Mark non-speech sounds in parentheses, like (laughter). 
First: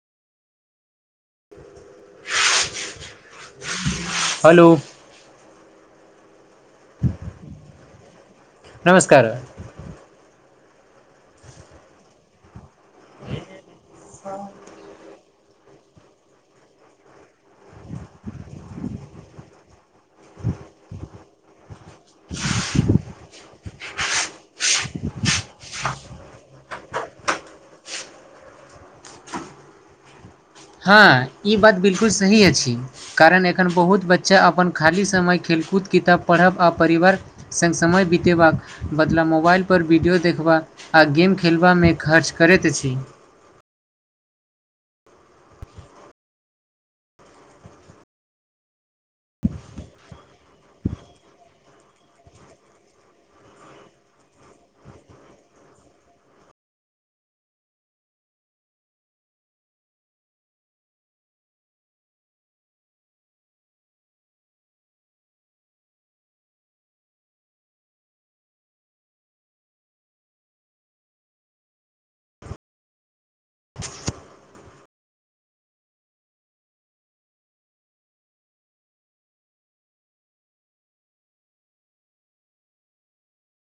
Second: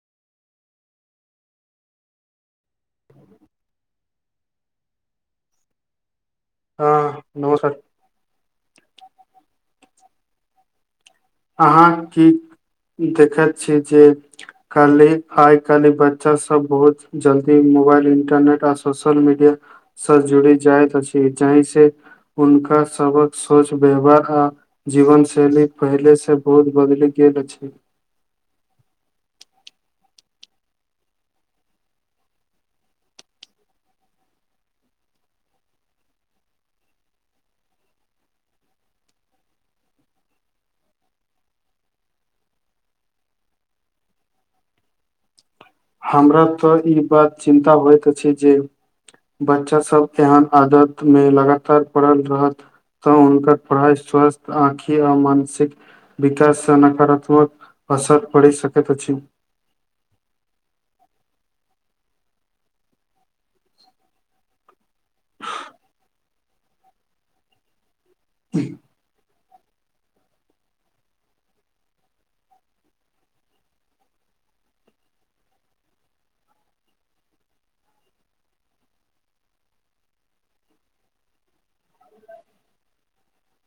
hello हँ नओ sir नमस्कार अहाँ की देखैत छी जे आइ कायलक बच्चा सब बहुत जल्दी मोबाइल इंटरनेट आ सोशल मीडिया स जुड़ी जाइतइत छै जाहि से उनक सबक सोच व्यवहार आ जीवन शैली पहिले से से बहुत बदलि गेल छै हँ ई बात बिलकुल सही अछि कारण एखन बहुत बच्चा अपन खाली समय खेलकूद किताब पढ़ब आ परिवार सङ्ग समय बितेबाक बदला मोबाइलपर वीडियो देखबाक आ गेम खेलबामे खर्च करैत अछि हमरा तऽ ई बात चिन्ता होइत अछि जे बच्चा सब एहन आदत मे लगातार पढ़ल रहत तऽ हुनकर पढ़ाई स्वस्थ आँखि आ मानसिक विकास से नकारात्मक असर पड़ सकैत अछि ठीक (inaudible)